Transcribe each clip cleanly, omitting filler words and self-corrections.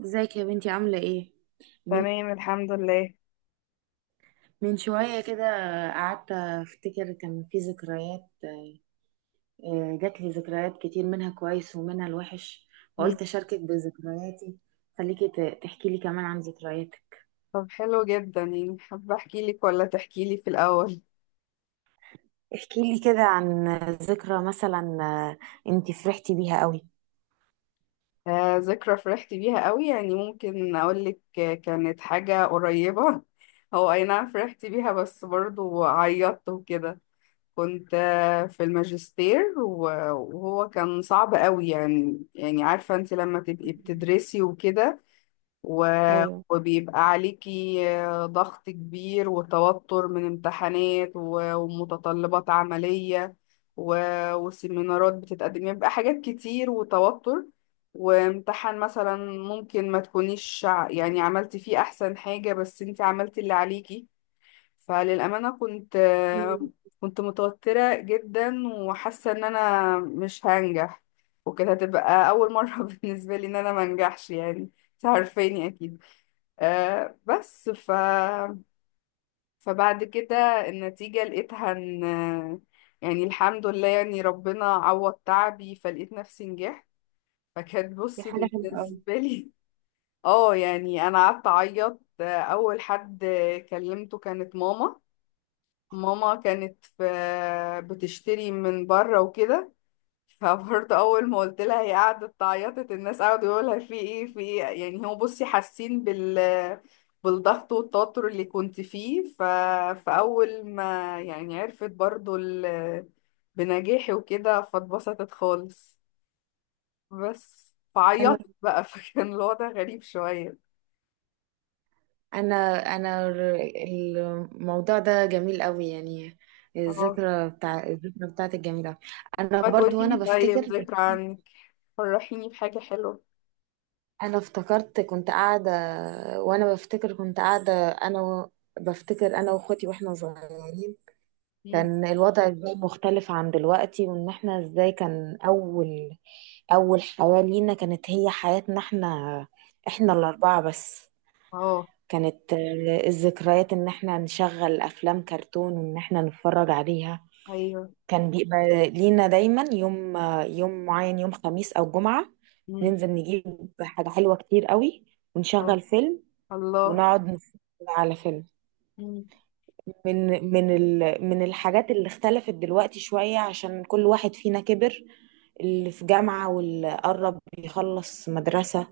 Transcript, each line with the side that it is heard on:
right: ازيك يا بنتي عاملة ايه؟ من
left: تمام، الحمد لله.
right: من شوية كده قعدت افتكر كان في ذكريات، جات لي ذكريات كتير منها كويس ومنها الوحش.
left: مم.
right: فقلت اشاركك بذكرياتي. خليكي تحكي لي كمان عن ذكرياتك.
left: طب حلو جدا، يعني حابة احكي لك ولا تحكي لي في الاول؟
right: احكي لي كده عن ذكرى مثلا، انتي فرحتي بيها قوي.
left: آه، ذكرى فرحت بيها قوي، يعني ممكن اقول لك. كانت حاجة قريبة هو اي نعم، فرحت بيها بس برضو عيطت وكده. كنت في الماجستير وهو كان صعب قوي، يعني عارفة انت لما تبقي بتدرسي وكده، و-
right: ايوه،
left: وبيبقى عليكي ضغط كبير وتوتر من امتحانات و- ومتطلبات عملية و- وسيمينارات بتتقدم. يبقى حاجات كتير وتوتر، وامتحان مثلا ممكن ما تكونيش يعني عملتي فيه أحسن حاجة بس انت عملتي اللي عليكي. فللأمانة كنت متوترة جدا وحاسة ان انا مش هنجح، وكانت هتبقى أول مرة بالنسبة لي ان انا منجحش يعني. انت عارفاني اكيد. آه، بس فبعد كده النتيجة لقيتها ان، يعني الحمد لله، يعني ربنا عوض تعبي فلقيت نفسي نجحت. فكانت،
right: دي
left: بصي،
right: حاجه حلوه
left: بالنسبة لي اه، يعني انا قعدت اعيط. اول حد كلمته كانت ماما. ماما كانت في بتشتري من بره وكده، فبرضه اول ما قلت لها هي قعدت تعيطت، الناس قعدوا يقولوا لها في ايه في ايه، يعني هو بصي حاسين بالضغط والتوتر اللي كنت فيه. فاول ما يعني عرفت برضه بنجاحي وكده فاتبسطت خالص، بس
right: قوي.
left: فعيطت بقى فكان الوضع غريب شوية.
right: انا انا الموضوع ده جميل قوي يعني،
left: اه.
right: الذكرى بتاعتك جميلة. انا
left: وهتقولي
right: برضو وانا
left: لي طيب
right: بفتكر.
left: ذكرى عنك، فرحيني بحاجة حلوة.
right: انا افتكرت كنت قاعدة، وانا بفتكر كنت قاعدة انا بفتكر انا واخواتي واحنا صغيرين.
left: مم.
right: كان الوضع ازاي مختلف عن دلوقتي، وان احنا ازاي كان اول حياة لينا كانت هي حياتنا احنا، احنا الاربعة بس.
left: اه.
right: كانت الذكريات ان احنا نشغل افلام كرتون وان احنا نتفرج عليها.
left: ايوه.
right: كان بيبقى لينا دايما يوم، يوم معين، يوم خميس او جمعة.
left: مم.
right: ننزل نجيب حاجة حلوة كتير قوي،
left: اه.
right: ونشغل فيلم،
left: الله.
right: ونقعد نتفرج على فيلم.
left: مم.
right: من من الحاجات اللي اختلفت دلوقتي شوية عشان كل واحد فينا كبر، اللي في جامعة واللي قرب يخلص مدرسة.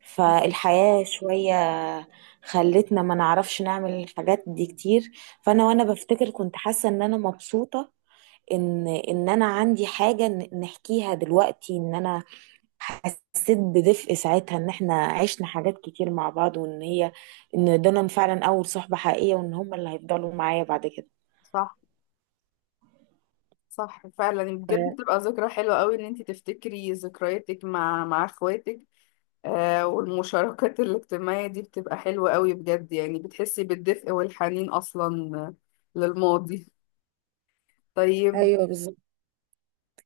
right: فالحياة شوية خلتنا ما نعرفش نعمل الحاجات دي كتير. وأنا بفتكر كنت حاسة إن أنا مبسوطة، إن أنا عندي حاجة نحكيها دلوقتي، إن أنا حسيت بدفء ساعتها، إن إحنا عشنا حاجات كتير مع بعض، وإن هي إن دول فعلا أول صحبة حقيقية، وإن هم اللي هيفضلوا معايا بعد كده.
left: صح. صح فعلا، يعني بجد بتبقى ذكرى حلوة قوي ان انت تفتكري ذكرياتك مع اخواتك. والمشاركات الاجتماعية دي بتبقى حلوة قوي بجد، يعني بتحسي بالدفء والحنين اصلا للماضي. طيب.
right: ايوه، بالظبط.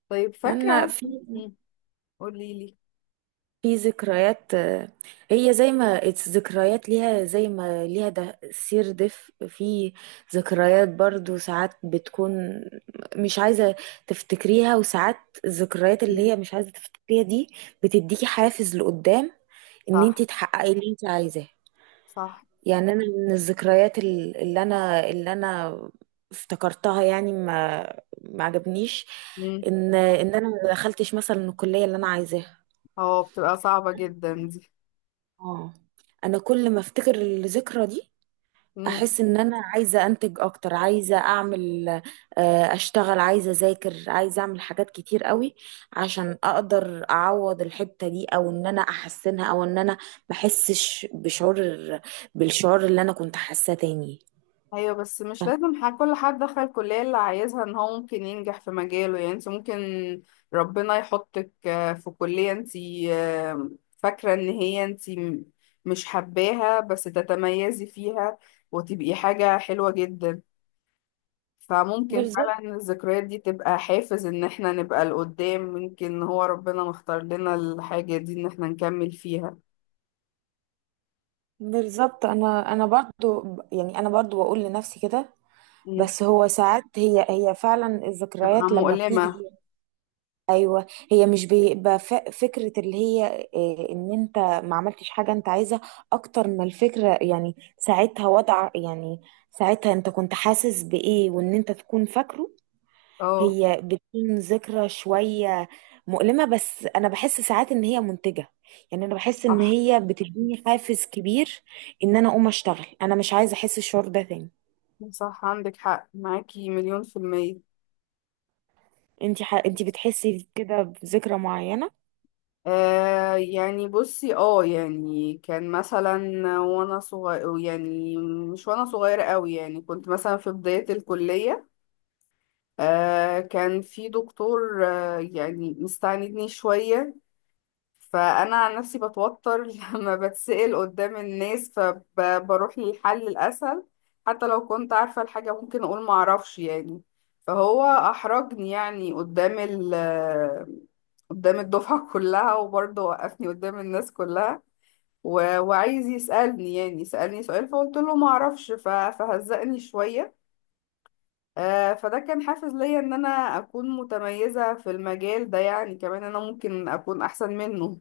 left: طيب،
right: انا
left: فاكرة؟
right: في
left: مم. قوليلي.
right: في ذكريات، هي زي ما it's ذكريات ليها زي ما ليها ده سير دف. في ذكريات برضو ساعات بتكون مش عايزة تفتكريها، وساعات الذكريات اللي
left: مم.
right: هي مش عايزة تفتكريها دي بتديكي حافز لقدام، ان انت
left: صح.
right: تحققي اللي انت عايزاه.
left: صح.
right: يعني انا من الذكريات اللي انا افتكرتها يعني ما عجبنيش
left: مم.
right: ان انا ما دخلتش مثلا الكليه اللي انا عايزاها.
left: اه، بتبقى صعبة جدا دي.
right: اه، انا كل ما افتكر الذكرى دي
left: مم.
right: احس ان انا عايزه انتج اكتر، عايزه اعمل، اشتغل، عايزه اذاكر، عايزه اعمل حاجات كتير قوي عشان اقدر اعوض الحته دي، او ان انا احسنها، او ان انا ما احسش بالشعور اللي انا كنت حاساه تاني.
left: ايوه، بس مش لازم كل حد دخل الكلية اللي عايزها ان هو ممكن ينجح في مجاله، يعني انت ممكن ربنا يحطك في كلية انت آه، فاكرة ان هي انت مش حباها بس تتميزي فيها، وتبقي حاجة حلوة جدا. فممكن
right: بالظبط،
left: فعلا الذكريات دي تبقى حافز ان احنا نبقى لقدام، ممكن هو ربنا مختار لنا الحاجة دي ان احنا نكمل فيها.
right: بالظبط. انا برضو يعني انا برضو بقول لنفسي كده.
left: مم.
right: بس هو ساعات هي فعلا
left: تبقى
right: الذكريات لما بتيجي
left: مؤلمة.
right: هي. ايوه، هي مش بيبقى فكره اللي هي، ان انت ما عملتش حاجه انت عايزها اكتر ما الفكره، يعني ساعتها وضع، يعني ساعتها انت كنت حاسس بايه وان انت تكون فاكره.
left: اه.
right: هي بتكون ذكرى شوية مؤلمة، بس أنا بحس ساعات إن هي منتجة، يعني أنا بحس إن
left: صح.
right: هي بتديني حافز كبير، إن أنا أقوم أشتغل، أنا مش عايزة أحس الشعور ده تاني.
left: صح، عندك حق، معاكي 1,000,000%.
right: أنتي بتحسي كده بذكرى معينة؟
left: آه، يعني بصي، يعني كان مثلا وانا صغير، يعني مش وانا صغيرة قوي، يعني كنت مثلا في بداية الكلية. آه، كان في دكتور يعني مستعندني شوية، فانا عن نفسي بتوتر لما بتسأل قدام الناس، فبروح للحل الاسهل. حتى لو كنت عارفة الحاجة ممكن اقول معرفش يعني. فهو احرجني يعني قدام الدفعة كلها، وبرضه وقفني قدام الناس كلها و... وعايز يسألني، يعني سألني سؤال فقلت له ما اعرفش ف... فهزقني شوية. فده كان حافز ليا ان انا اكون متميزة في المجال ده، يعني كمان انا ممكن اكون احسن منه.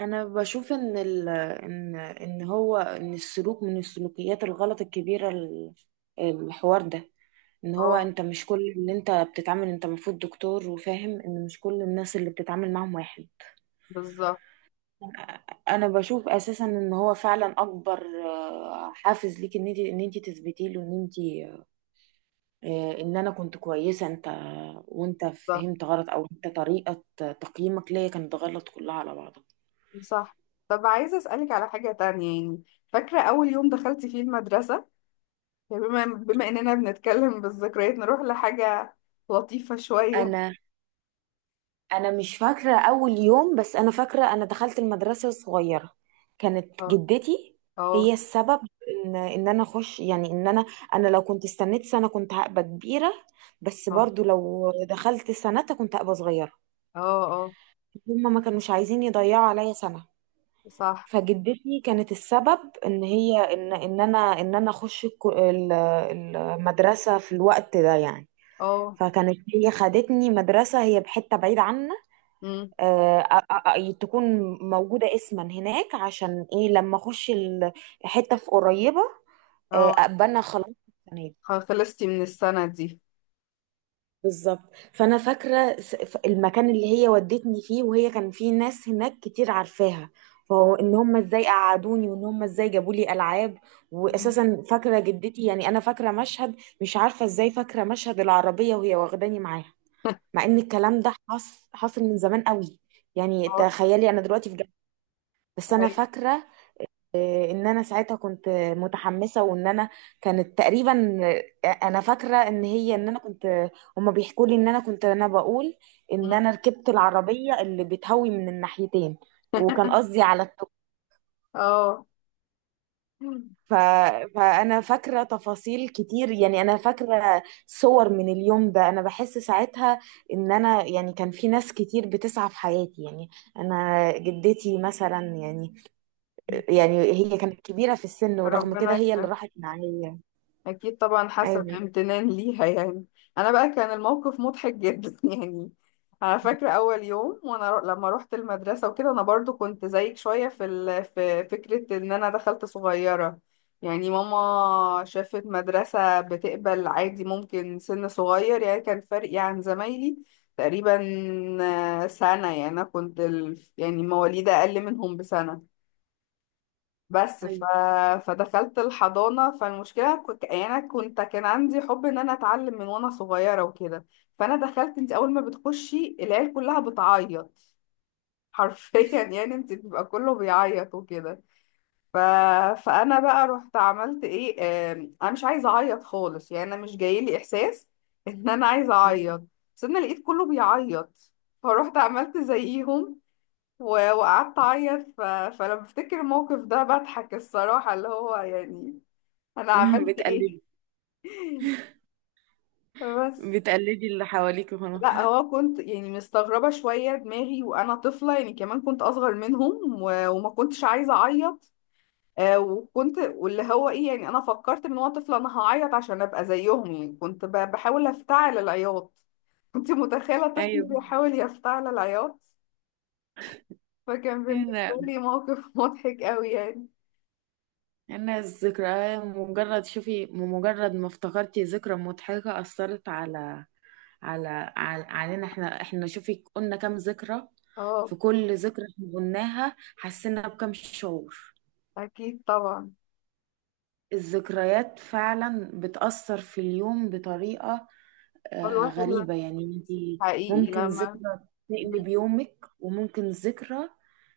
right: انا بشوف ان ال... ان ان هو ان السلوك من السلوكيات الغلط الكبيره، الحوار ده، ان هو
left: اه،
right: انت مش كل اللي انت بتتعامل، انت المفروض دكتور وفاهم ان مش كل الناس اللي بتتعامل معاهم واحد.
left: بالظبط.
right: انا بشوف اساسا ان هو فعلا اكبر، حافز ليك، ان انت تثبتي له ان انا كنت كويسه، وانت
left: صح.
right: فهمت غلط، او انت طريقه تقييمك ليا كانت غلط كلها على بعضها.
left: صح. طب عايزة اسألك على حاجة تانية يعني، فاكرة اول يوم دخلت فيه المدرسة؟ يعني بما اننا بنتكلم بالذكريات نروح لحاجة لطيفة شوية.
right: انا انا مش فاكره اول يوم، بس انا فاكره انا دخلت المدرسه الصغيره، كانت
left: اه.
right: جدتي
left: اه.
right: هي السبب ان انا اخش، يعني ان انا انا لو كنت استنيت سنه كنت هبقى كبيره، بس
left: اه.
right: برضو لو دخلت سنتها كنت هبقى صغيره.
left: اه.
right: هما ما كانوش عايزين يضيعوا عليا سنة.
left: صح.
right: فجدتي كانت السبب ان هي ان ان انا ان انا اخش المدرسة في الوقت ده يعني.
left: اه.
right: فكانت هي خدتني مدرسة هي بحتة بعيدة عنا.
left: امم.
right: تكون موجودة اسما هناك، عشان ايه لما اخش حتة في قريبة،
left: اه.
right: ابقى انا خلاص.
left: خلصتي من السنة دي؟
right: بالظبط. فانا فاكره، المكان اللي هي ودتني فيه، وهي كان فيه ناس هناك كتير عارفاها، فهو ان هم ازاي قعدوني وان هم ازاي جابوا لي العاب. واساسا فاكره جدتي، يعني انا فاكره مشهد، مش عارفه ازاي فاكره مشهد العربيه وهي واخداني معاها. مع ان الكلام ده حصل من زمان قوي، يعني
left: اه.
right: تخيلي انا دلوقتي في جامعه. بس انا
left: صحيح.
right: فاكره ان انا ساعتها كنت متحمسه، وان انا كانت تقريبا، انا فاكره ان انا كنت، هما بيحكوا لي ان انا كنت، انا بقول ان
left: مم.
right: انا ركبت العربيه اللي بتهوي من الناحيتين، وكان قصدي على التوك.
left: اه.
right: ف... فانا فاكره تفاصيل كتير، يعني انا فاكره صور من اليوم ده. انا بحس ساعتها ان انا يعني كان في ناس كتير بتسعى في حياتي، يعني انا جدتي مثلا يعني، يعني هي كانت كبيره في السن، ورغم
left: ربنا
right: كده هي اللي
left: يخليك.
right: راحت معايا.
left: أكيد طبعا، حسب
right: ايوه.
left: امتنان ليها يعني. أنا بقى كان الموقف مضحك جدا يعني. أنا فاكرة أول يوم، وأنا لما روحت المدرسة وكده، أنا برضو كنت زيك شوية في في فكرة إن أنا دخلت صغيرة. يعني ماما شافت مدرسة بتقبل عادي ممكن سن صغير، يعني كان فرقي عن زمايلي تقريبا سنة. يعني أنا كنت يعني مواليد أقل منهم بسنة، بس
right: ايوه.
left: فدخلت الحضانة. فالمشكلة يعني أنا كنت كان عندي حب إن أنا أتعلم من وأنا صغيرة وكده. فأنا دخلت، أنت أول ما بتخشي العيال كلها بتعيط حرفيا يعني أنت بيبقى كله بيعيط وكده. ف... فأنا بقى رحت عملت إيه، أنا مش عايزة أعيط خالص، يعني أنا مش جايلي إحساس إن أنا عايزة أعيط. بس أنا لقيت كله بيعيط، فروحت عملت زيهم و- وقعدت اعيط. فلما بفتكر الموقف ده بضحك الصراحة، اللي هو يعني انا عملت ايه.
right: بتقلدي
left: بس
right: بتقلدي اللي حواليك وخلاص.
left: لا، هو كنت يعني مستغربة شوية دماغي وأنا طفلة، يعني كمان كنت أصغر منهم و- وما كنتش عايزة أعيط. وكنت واللي هو إيه، يعني أنا فكرت من وأنا طفلة أنا هعيط عشان أبقى زيهم. يعني كنت ب- بحاول أفتعل العياط، كنت متخيلة طفل
right: ايوه.
left: بيحاول يفتعل العياط. فكان بالنسبة
right: هنا
left: لي موقف مضحك قوي يعني.
right: هنا الذكرى، مجرد شوفي، مجرد ما افتكرتي ذكرى مضحكة أثرت على على على علينا، احنا شوفي قلنا كام ذكرى،
left: اه.
right: في كل ذكرى احنا قلناها حسينا بكم شعور.
left: أكيد طبعا.
right: الذكريات فعلا بتأثر في اليوم بطريقة،
left: الواحد، لا.
right: غريبة يعني انتي،
left: حقيقي
right: ممكن
left: لما.
right: ذكرى تقلب يومك، وممكن ذكرى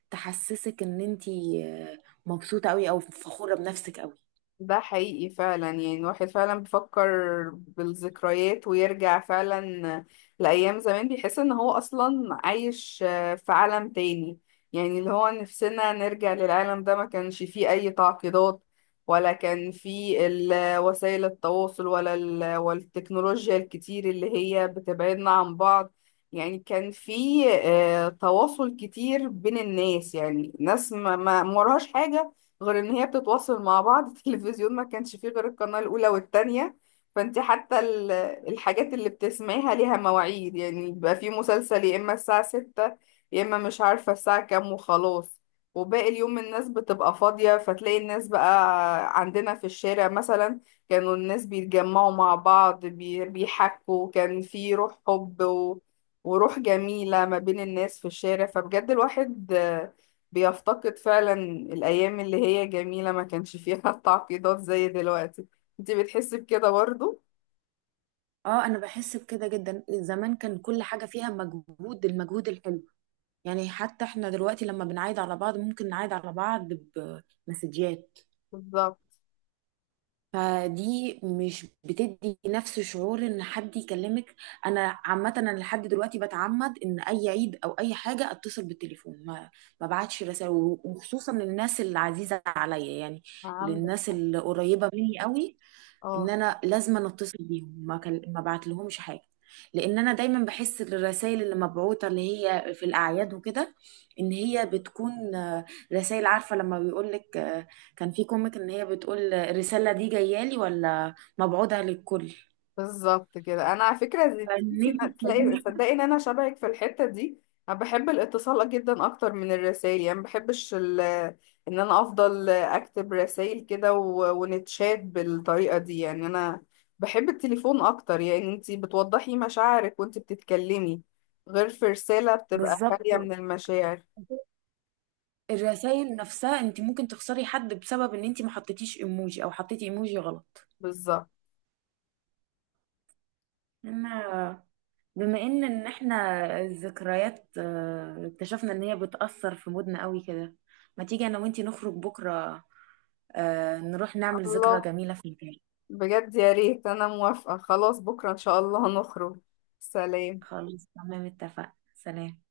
right: تحسسك ان انتي، مبسوطة قوي او فخورة بنفسك قوي.
left: ده حقيقي فعلا، يعني الواحد فعلا بيفكر بالذكريات ويرجع فعلا لأيام زمان، بيحس ان هو اصلا عايش في عالم تاني. يعني اللي هو نفسنا نرجع للعالم ده، ما كانش فيه اي تعقيدات، ولا كان فيه وسائل التواصل، ولا ال- والتكنولوجيا الكتير اللي هي بتبعدنا عن بعض. يعني كان فيه تواصل كتير بين الناس، يعني ناس ما وراهاش حاجة غير ان هي بتتواصل مع بعض التلفزيون ما كانش فيه غير القناة الاولى والتانية. فانت حتى الحاجات اللي بتسمعيها ليها مواعيد، يعني بيبقى فيه مسلسل يا اما الساعة 6 يا اما مش عارفة الساعة كام وخلاص. وباقي اليوم الناس بتبقى فاضية، فتلاقي الناس بقى عندنا في الشارع مثلا. كانوا الناس بيتجمعوا مع بعض بي- بيحكوا، كان في روح حب وروح جميلة ما بين الناس في الشارع. فبجد الواحد بيفتقد فعلا الأيام اللي هي جميلة ما كانش فيها تعقيدات زي دلوقتي. انت بتحسي بكده برضو؟
right: اه، انا بحس بكده جدا. زمان كان كل حاجة فيها مجهود، المجهود الحلو، يعني حتى احنا دلوقتي لما بنعايد على بعض ممكن نعايد على بعض بمسجات،
left: بالظبط.
right: فدي مش بتدي نفس شعور ان حد يكلمك. انا عامه انا لحد دلوقتي بتعمد ان اي عيد او اي حاجه اتصل بالتليفون، ما بعتش رسائل، وخصوصا للناس العزيزه عليا يعني،
left: عندك
right: للناس
left: حق.
right: القريبه مني قوي، ان
left: اه
right: انا لازم أنا اتصل بيهم، ما بعت لهمش حاجه. لان انا دايما بحس الرسائل اللي مبعوته اللي هي في الاعياد وكده، ان هي بتكون، رسائل. عارفه لما بيقول لك كان في كوميك ان هي بتقول، الرساله دي جايه لي ولا مبعوتها للكل،
left: بالظبط كده، انا على فكره،
right: فان
left: تحسي
right: انت
left: تلاقي
right: تخليني.
left: صدقي ان انا شبهك في الحته دي. انا بحب الاتصال جدا اكتر من الرسائل، يعني ما بحبش ان انا افضل اكتب رسائل كده و- ونتشات بالطريقه دي. يعني انا بحب التليفون اكتر، يعني انتي بتوضحي مشاعرك وانتي بتتكلمي غير في رساله بتبقى
right: بالظبط.
left: خاليه من المشاعر.
right: الرسائل نفسها، انت ممكن تخسري حد بسبب ان انت ما حطيتيش ايموجي او حطيتي ايموجي غلط.
left: بالظبط.
right: انا، بما ان احنا الذكريات، اكتشفنا ان هي بتأثر في مودنا قوي كده، ما تيجي انا وانتي نخرج بكرة، نروح نعمل ذكرى
left: الله.
right: جميلة في البيت.
left: بجد يا ريت، انا موافقه. خلاص بكره ان شاء الله هنخرج. سلام.
right: خلاص، تمام، اتفقنا، سلام.